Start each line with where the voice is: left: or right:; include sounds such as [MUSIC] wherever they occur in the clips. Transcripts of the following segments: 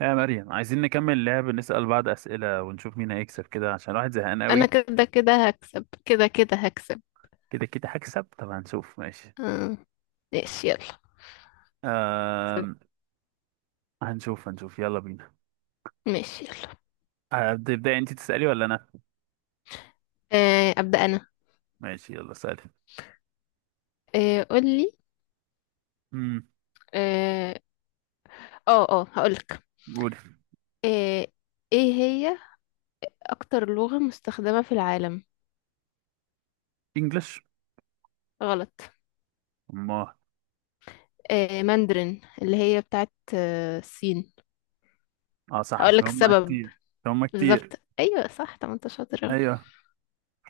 right: يا مريم عايزين نكمل لعب، نسأل بعض أسئلة ونشوف مين هيكسب كده عشان الواحد زهقان
left: انا
right: قوي.
left: كده كده هكسب، كده كده هكسب.
right: كده كده هكسب؟ طب هنشوف. ماشي.
left: آه. ماشي يلا.
right: أم... هنشوف يلا بينا.
left: ماشي يلا.
right: هبدأ. ابدأي انت تسألي ولا أنا؟
left: آه. ابدا انا.
right: ماشي يلا سألي.
left: آه. قولي.
right: امم
left: اه، اه، هقولك.
right: قولي.
left: آه. ايه هي اكتر لغة مستخدمة في العالم؟
right: انجلش.
left: غلط.
right: ما
left: آه. ماندرين، اللي هي بتاعت الصين.
right: اه صح،
left: هقولك
right: عشان هم
left: السبب.
right: كتير. عشان هم كتير.
left: بالظبط. ايوه صح. طب ما انت شاطر أهو.
right: ايوه،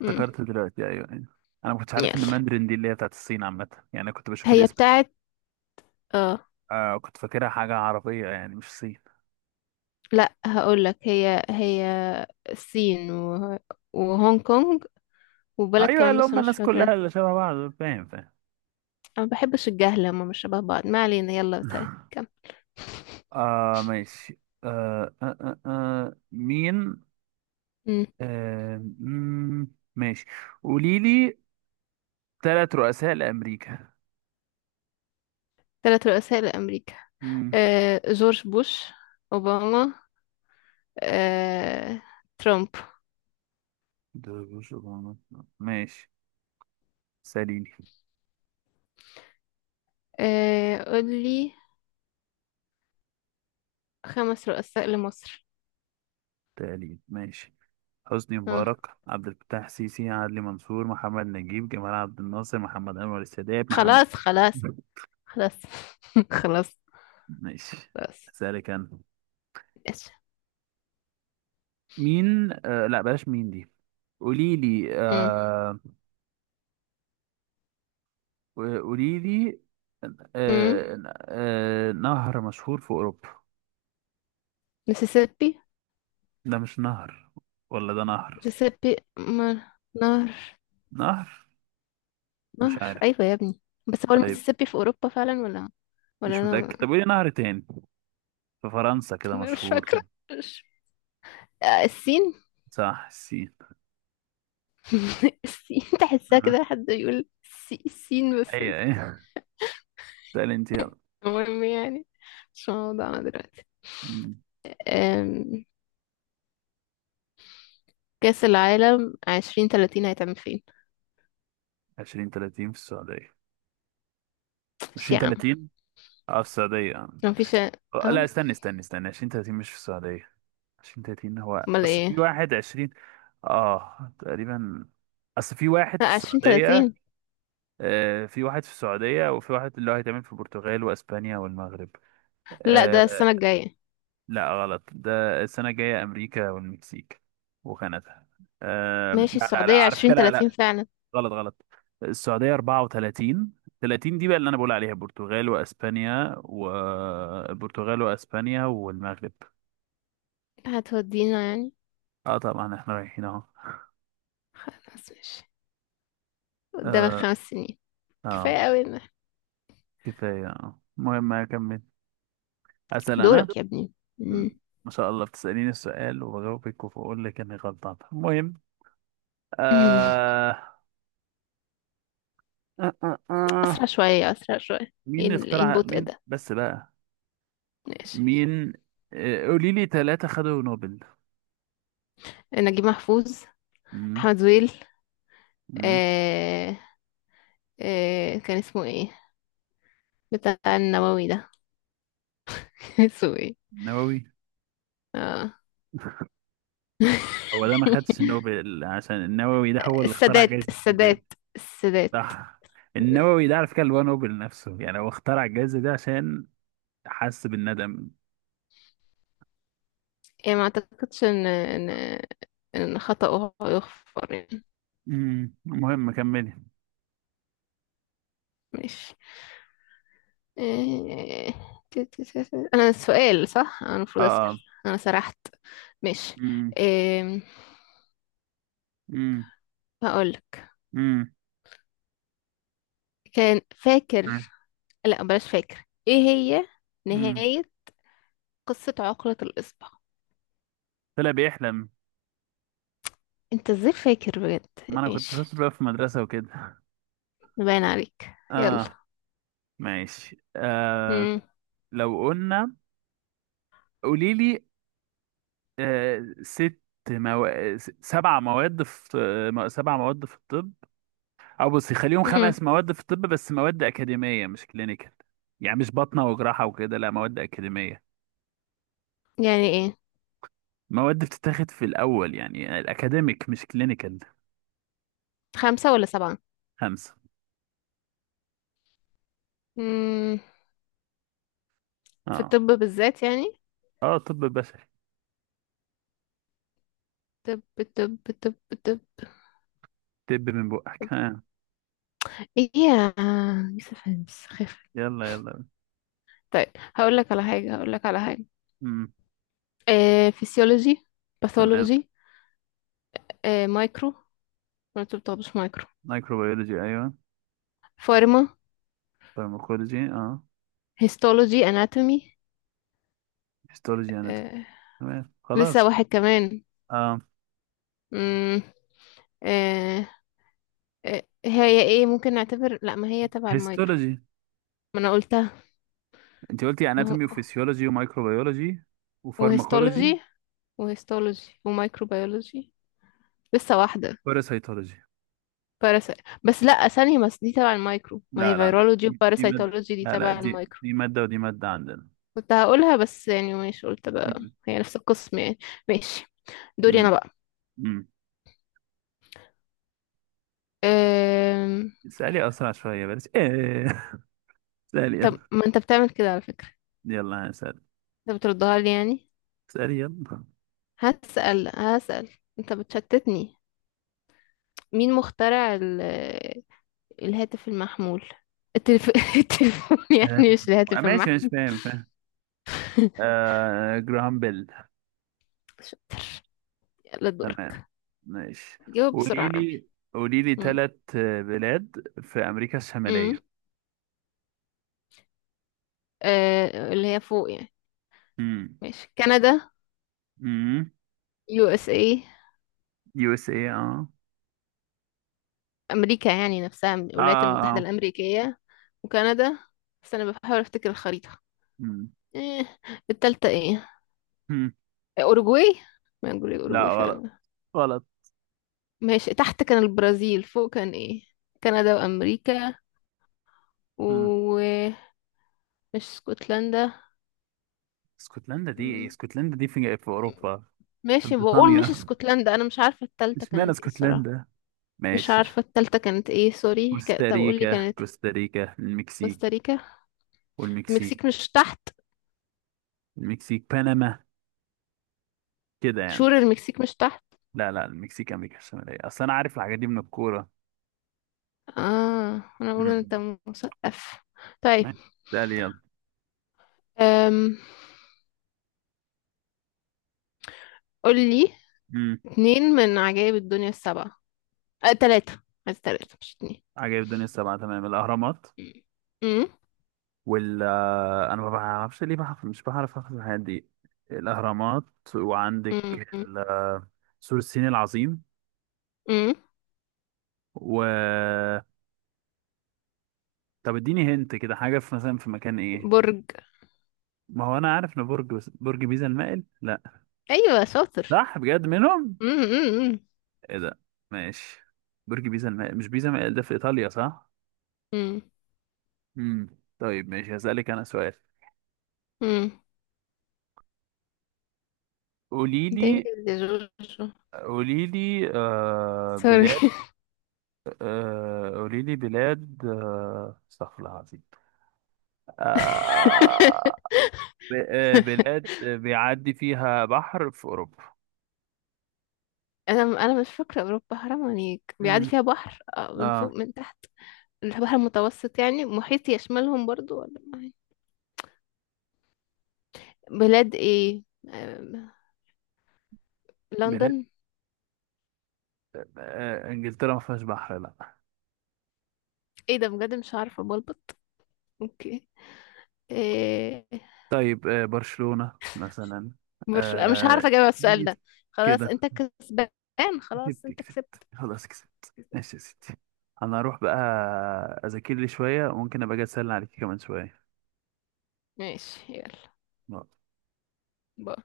left: مم.
right: دلوقتي، ايوه. انا ما كنتش عارف
left: يلا.
right: ان ماندرين دي اللي هي بتاعت الصين عامة، يعني أنا كنت بشوف
left: هي
right: الاسم.
left: بتاعت. اه.
right: آه، كنت فاكرها حاجة عربية يعني، مش صين.
left: لا هقولك. هي هي الصين وهونج كونج وبلد
right: ايوه،
left: كمان،
right: اللي
left: بس
right: هم
left: أنا مش
right: الناس
left: فاكرة.
right: كلها اللي شبه بعض، فاهم.
left: أنا بحبش الجهل، هما مش شبه بعض. ما علينا، يلا. طيب
right: [LAUGHS]
left: كم؟
right: ماشي. مين آه مم، ماشي، قولي لي ثلاث رؤساء لأمريكا.
left: ثلاث رؤساء لأمريكا.
right: مم،
left: جورج بوش، أوباما، آه، ترامب.
right: ده بوش، أوباما. ماشي، ساليني.
left: قولي. خمس رؤساء لمصر.
right: تقليد، ماشي. حسني
left: آه.
right: مبارك، عبد الفتاح السيسي، عدلي منصور، محمد نجيب، جمال عبد الناصر، محمد أنور السادات، محمد...
left: خلاص خلاص
right: [LAUGHS]
left: خلاص. [LAUGHS] خلاص
right: ماشي،
left: خلاص.
right: أسألك أنا.
left: ايش؟
right: مين آه لا بلاش مين دي. قولي لي،
left: مم.
right: وقولي لي،
left: مم.
right: آه نهر مشهور في أوروبا.
left: مسيسيبي.
right: ده مش نهر؟ ولا ده نهر؟
left: مسيسيبي نهر.
right: نهر. مش
left: نهر،
right: عارف.
left: أيوة يا ابني. بس هو
right: طيب،
left: المسيسيبي في أوروبا فعلا، ولا ولا
right: مش
left: أنا؟
right: متأكد. طب
left: [LAUGHS]
right: قولي نهر تاني في فرنسا كده
left: ما أنا مش
right: مشهور.
left: فاكرة. مش... الصين.
right: صح، السين.
left: [LAUGHS] السين. تحسها
right: آه،
left: كده حد يقول السين بس.
right: أيوه أيوه. سأل أنت يلا.
left: المهم يعني، مش موضوعنا دلوقتي.
right: مم،
left: أم، كأس العالم 2030 هيتعمل فين؟
right: عشرين تلاتين في السعودية.
left: مش
right: عشرين
left: يا عم.
right: تلاتين. اه، في السعودية.
left: مفيش اه
right: لا، استني، عشرين تلاتين مش في السعودية. عشرين تلاتين هو
left: امال
right: أصل في
left: ايه؟
right: واحد عشرين. اه تقريبا. أصل في واحد في
left: لا، عشرين
right: السعودية.
left: تلاتين
right: في واحد في السعودية، وفي واحد اللي هو هيتعمل في البرتغال وأسبانيا والمغرب.
left: لا،
right: آه،
left: ده السنة الجاية.
right: لا غلط، ده السنة الجاية أمريكا والمكسيك وكندا. آه،
left: ماشي،
right: لا لا لا
left: السعودية
right: عارف
left: عشرين
right: كده، لا.
left: تلاتين فعلا.
right: غلط غلط. السعودية 34. 30 دي بقى اللي أنا بقول عليها، البرتغال وأسبانيا، والبرتغال وأسبانيا والمغرب.
left: هتودينا يعني.
right: اه طبعا، احنا رايحين اهو.
left: خلاص ماشي. قدامك
right: اه.
left: 5 سنين،
right: آه،
left: كفاية قوي
right: كفاية، اه المهم أكمل. أسأل أنا.
left: دورك يا ابني. مم.
right: مم. ما شاء الله، بتسأليني السؤال وبجاوبك وبقول لك اني غلطان. المهم...
left: [LAUGHS]
right: آه... آه... آه...
left: أسرع
right: آه.
left: شوية، أسرع شوية.
right: مين
left: ايه
right: اللي
left: إيه
right: اخترع؟
left: البطء
right: مين
left: ده؟
right: بس بقى؟
left: ماشي.
right: مين؟ قولي لي ثلاثة خدوا نوبل.
left: نجيب محفوظ،
right: مم.
left: أحمد زويل،
right: مم.
left: آه كان اسمه ايه بتاع النووي ده؟ [LAUGHS] كان اسمه ايه؟
right: نووي.
left: اه.
right: هو ده ما خدش
left: [LAUGHS]
right: نوبل، عشان النووي ده هو اللي اخترع
left: السادات،
right: جائزة نوبل.
left: السادات، السادات.
right: صح. النووي ده على فكرة اللي هو نوبل نفسه يعني، هو اخترع الجائزة دي عشان حس بالندم.
left: يعني ما اعتقدش ان ان خطأه يغفر يعني.
right: المهم كملي.
left: ماشي. آه، تي- تي- تي- تي. انا السؤال صح، انا
right: اه
left: المفروض اسأل.
right: اه.
left: انا سرحت. ماشي.
right: مم.
left: آم،
right: مم.
left: هقولك.
right: مم.
left: كان فاكر، لا بلاش. فاكر ايه هي
right: مم.
left: نهاية قصة عقلة الإصبع؟
right: طلع بيحلم.
left: انت ازاي فاكر بجد؟
right: ما انا
left: ايش!
right: كنت شاطر بقى في المدرسة وكده.
left: باين عليك، يلا.
right: اه، ماشي.
left: امم
right: لو قلنا، قولي لي ست، مو... سبع مواد في سبع مواد في الطب، او بصي خليهم
left: امم
right: خمس مواد في الطب، بس مواد اكاديمية مش كلينيكال. يعني مش باطنة وجراحة وكده، لا، مواد اكاديمية.
left: يعني ايه؟
right: مواد بتتاخد في الاول يعني، الاكاديميك مش كلينيكال.
left: خمسة ولا سبعة؟
right: خمسة.
left: امم في
right: اه
left: الطب بالذات يعني.
right: اه، طب بشري.
left: طب طب طب طب.
right: طب من بقك، ها!
left: ايه يا يوسف هانس خف؟
right: يلا يلا.
left: طيب. هقول لك على حاجة، هقول لك على حاجة.
right: امم
left: فيسيولوجي،
right: تمام.
left: باثولوجي، مايكرو. ما انتوا بتاخدوش مايكرو؟
right: مايكروبيولوجي ايوه.
left: فارما.
right: فارماكولوجي اه.
left: هيستولوجي، اناتومي.
right: هيستولوجي، اناتومي.
left: آه
right: تمام،
left: لسه
right: خلاص.
left: واحد كمان.
right: آه.
left: امم هي ايه؟ ممكن نعتبر، لا ما هي تبع المايكرو.
right: هيستولوجي.
left: ما انا قلتها.
right: انت قلتي
left: ما هو
right: اناتومي وفسيولوجي ومايكروبيولوجي وفارماكولوجي
left: وهيستولوجي. ومايكروبيولوجي. لسه واحدة.
right: وباراسيتولوجي.
left: باراسي. بس لا، ثانية بس، دي تبع المايكرو. ما هي
right: لا،
left: فيرولوجي
right: دي مادة،
left: وباراسيتولوجي دي
right: لا،
left: تبع
right: دي
left: المايكرو.
right: دي مادة ودي مادة عندنا.
left: كنت هقولها بس يعني، مش قلت بقى.
right: مم.
left: هي نفس القسم يعني. ماشي، دوري انا
right: مم.
left: بقى.
right: مم.
left: أم...
right: اسألي أسرع شوية، بلاش ايه. [LAUGHS] اسألي
left: طب
right: يلا.
left: ما انت بتعمل كده على فكرة.
right: يلا أنا هسأل.
left: انت بتردها لي يعني.
right: اسألي يلا.
left: هسأل هسأل. انت بتشتتني. مين مخترع الهاتف المحمول؟ التلف... [LAUGHS] التليفون
right: آه،
left: يعني، مش الهاتف
right: ماشي ماشي،
left: المحمول.
right: فاهم. آه، جراهام بيل.
left: شاطر. يلا،
right: تمام،
left: دورك.
right: ماشي.
left: جاوب بسرعة
right: قولي
left: يا رامي.
right: لي، قولي لي
left: مم.
right: ثلاث بلاد في امريكا
left: مم.
right: الشماليه.
left: اللي هي فوق يعني.
right: امم
left: ماشي، كندا،
right: امم
left: USA.
right: يو اس اي. اه
left: أمريكا يعني نفسها من
right: اه
left: الولايات المتحدة
right: اه.
left: الأمريكية. وكندا. بس أنا بحاول أفتكر الخريطة.
right: امم
left: إيه التالتة؟ إيه؟
right: أمم.
left: أوروجواي. ما أقول
right: لا
left: أوروجواي
right: غلط،
left: فعلا.
right: غلط.
left: ماشي، تحت كان البرازيل، فوق كان إيه؟ كندا وأمريكا،
right: امم
left: ومش اسكتلندا.
right: اسكتلندا دي ايه؟ اسكتلندا دي في اوروبا، في
left: ماشي، بقول مش
right: بريطانيا.
left: اسكتلندا. انا مش عارفه
right: [LAUGHS]
left: التالتة
right: اشمعنى
left: كانت ايه الصراحه.
right: اسكتلندا؟
left: مش
right: ماشي،
left: عارفه التالتة كانت ايه. سوري. طب قول لي
right: كوستاريكا.
left: كانت.
right: كوستاريكا، المكسيك.
left: كوستاريكا.
right: والمكسيك.
left: المكسيك مش تحت؟
right: المكسيك، بنما، كده يعني.
left: شور المكسيك مش تحت.
right: لا لا، المكسيك امريكا الشماليه، اصل انا عارف الحاجات دي من الكوره.
left: اه، انا بقول إن انت
right: امم
left: مثقف. طيب.
right: اسالي يلا.
left: أم... قول لي
right: امم
left: اتنين من عجائب الدنيا السبعة. تلاتة. عايز تلاتة مش اتنين.
right: عجائب الدنيا السبعة. تمام، الأهرامات.
left: أم،
right: وال أنا ما بعرفش ليه بعرف، مش بعرف أخد الحاجات دي. الأهرامات، وعندك
left: أم، أم،
right: ال... آه، سور الصين العظيم،
left: أم.
right: و... طب اديني هنت كده حاجة في، مثلا في مكان. إيه؟
left: برج.
right: ما هو أنا عارف إن برج، برج بيزا المائل، لا؟
left: أيوة شاطر.
right: صح، بجد منهم.
left: أم، أم، أم،
right: إيه ده! ماشي. برج بيزا المائل، مش بيزا المائل ده في إيطاليا؟ صح.
left: أم،
right: امم، طيب ماشي، هسألك أنا سؤال.
left: أم.
right: قولي
left: ده
right: لي،
left: إنجليزي يا جورجو.
right: قولي لي
left: سوري.
right: بلاد، قولي لي بلاد، استغفر الله العظيم. آه،
left: [LAUGHS]
right: بلاد بيعدي فيها بحر في أوروبا.
left: انا مش فاكره اوروبا هرم يعني بيعدي
right: مم.
left: فيها بحر من
right: اه،
left: فوق من تحت؟ البحر المتوسط يعني محيط يشملهم برضو، ولا ما هي؟ بلاد ايه؟ آم،
right: بلاد،
left: لندن.
right: إنجلترا ما فيهاش بحر، لا.
left: ايه ده بجد؟ مش عارفه بلبط. اوكي. إيه؟
right: طيب، برشلونة مثلا.
left: مش
right: آه،
left: هعرف اجاوب على السؤال ده.
right: جيت
left: خلاص
right: كده.
left: انت كسبان. خلاص
right: كسبت
left: انت كسبت.
right: كسبت، خلاص كسبت، ماشي يا ستي. انا هروح بقى اذاكر لي شوية، وممكن ابقى اجي اسألني عليك كمان شوية.
left: ماشي، يلا. باي.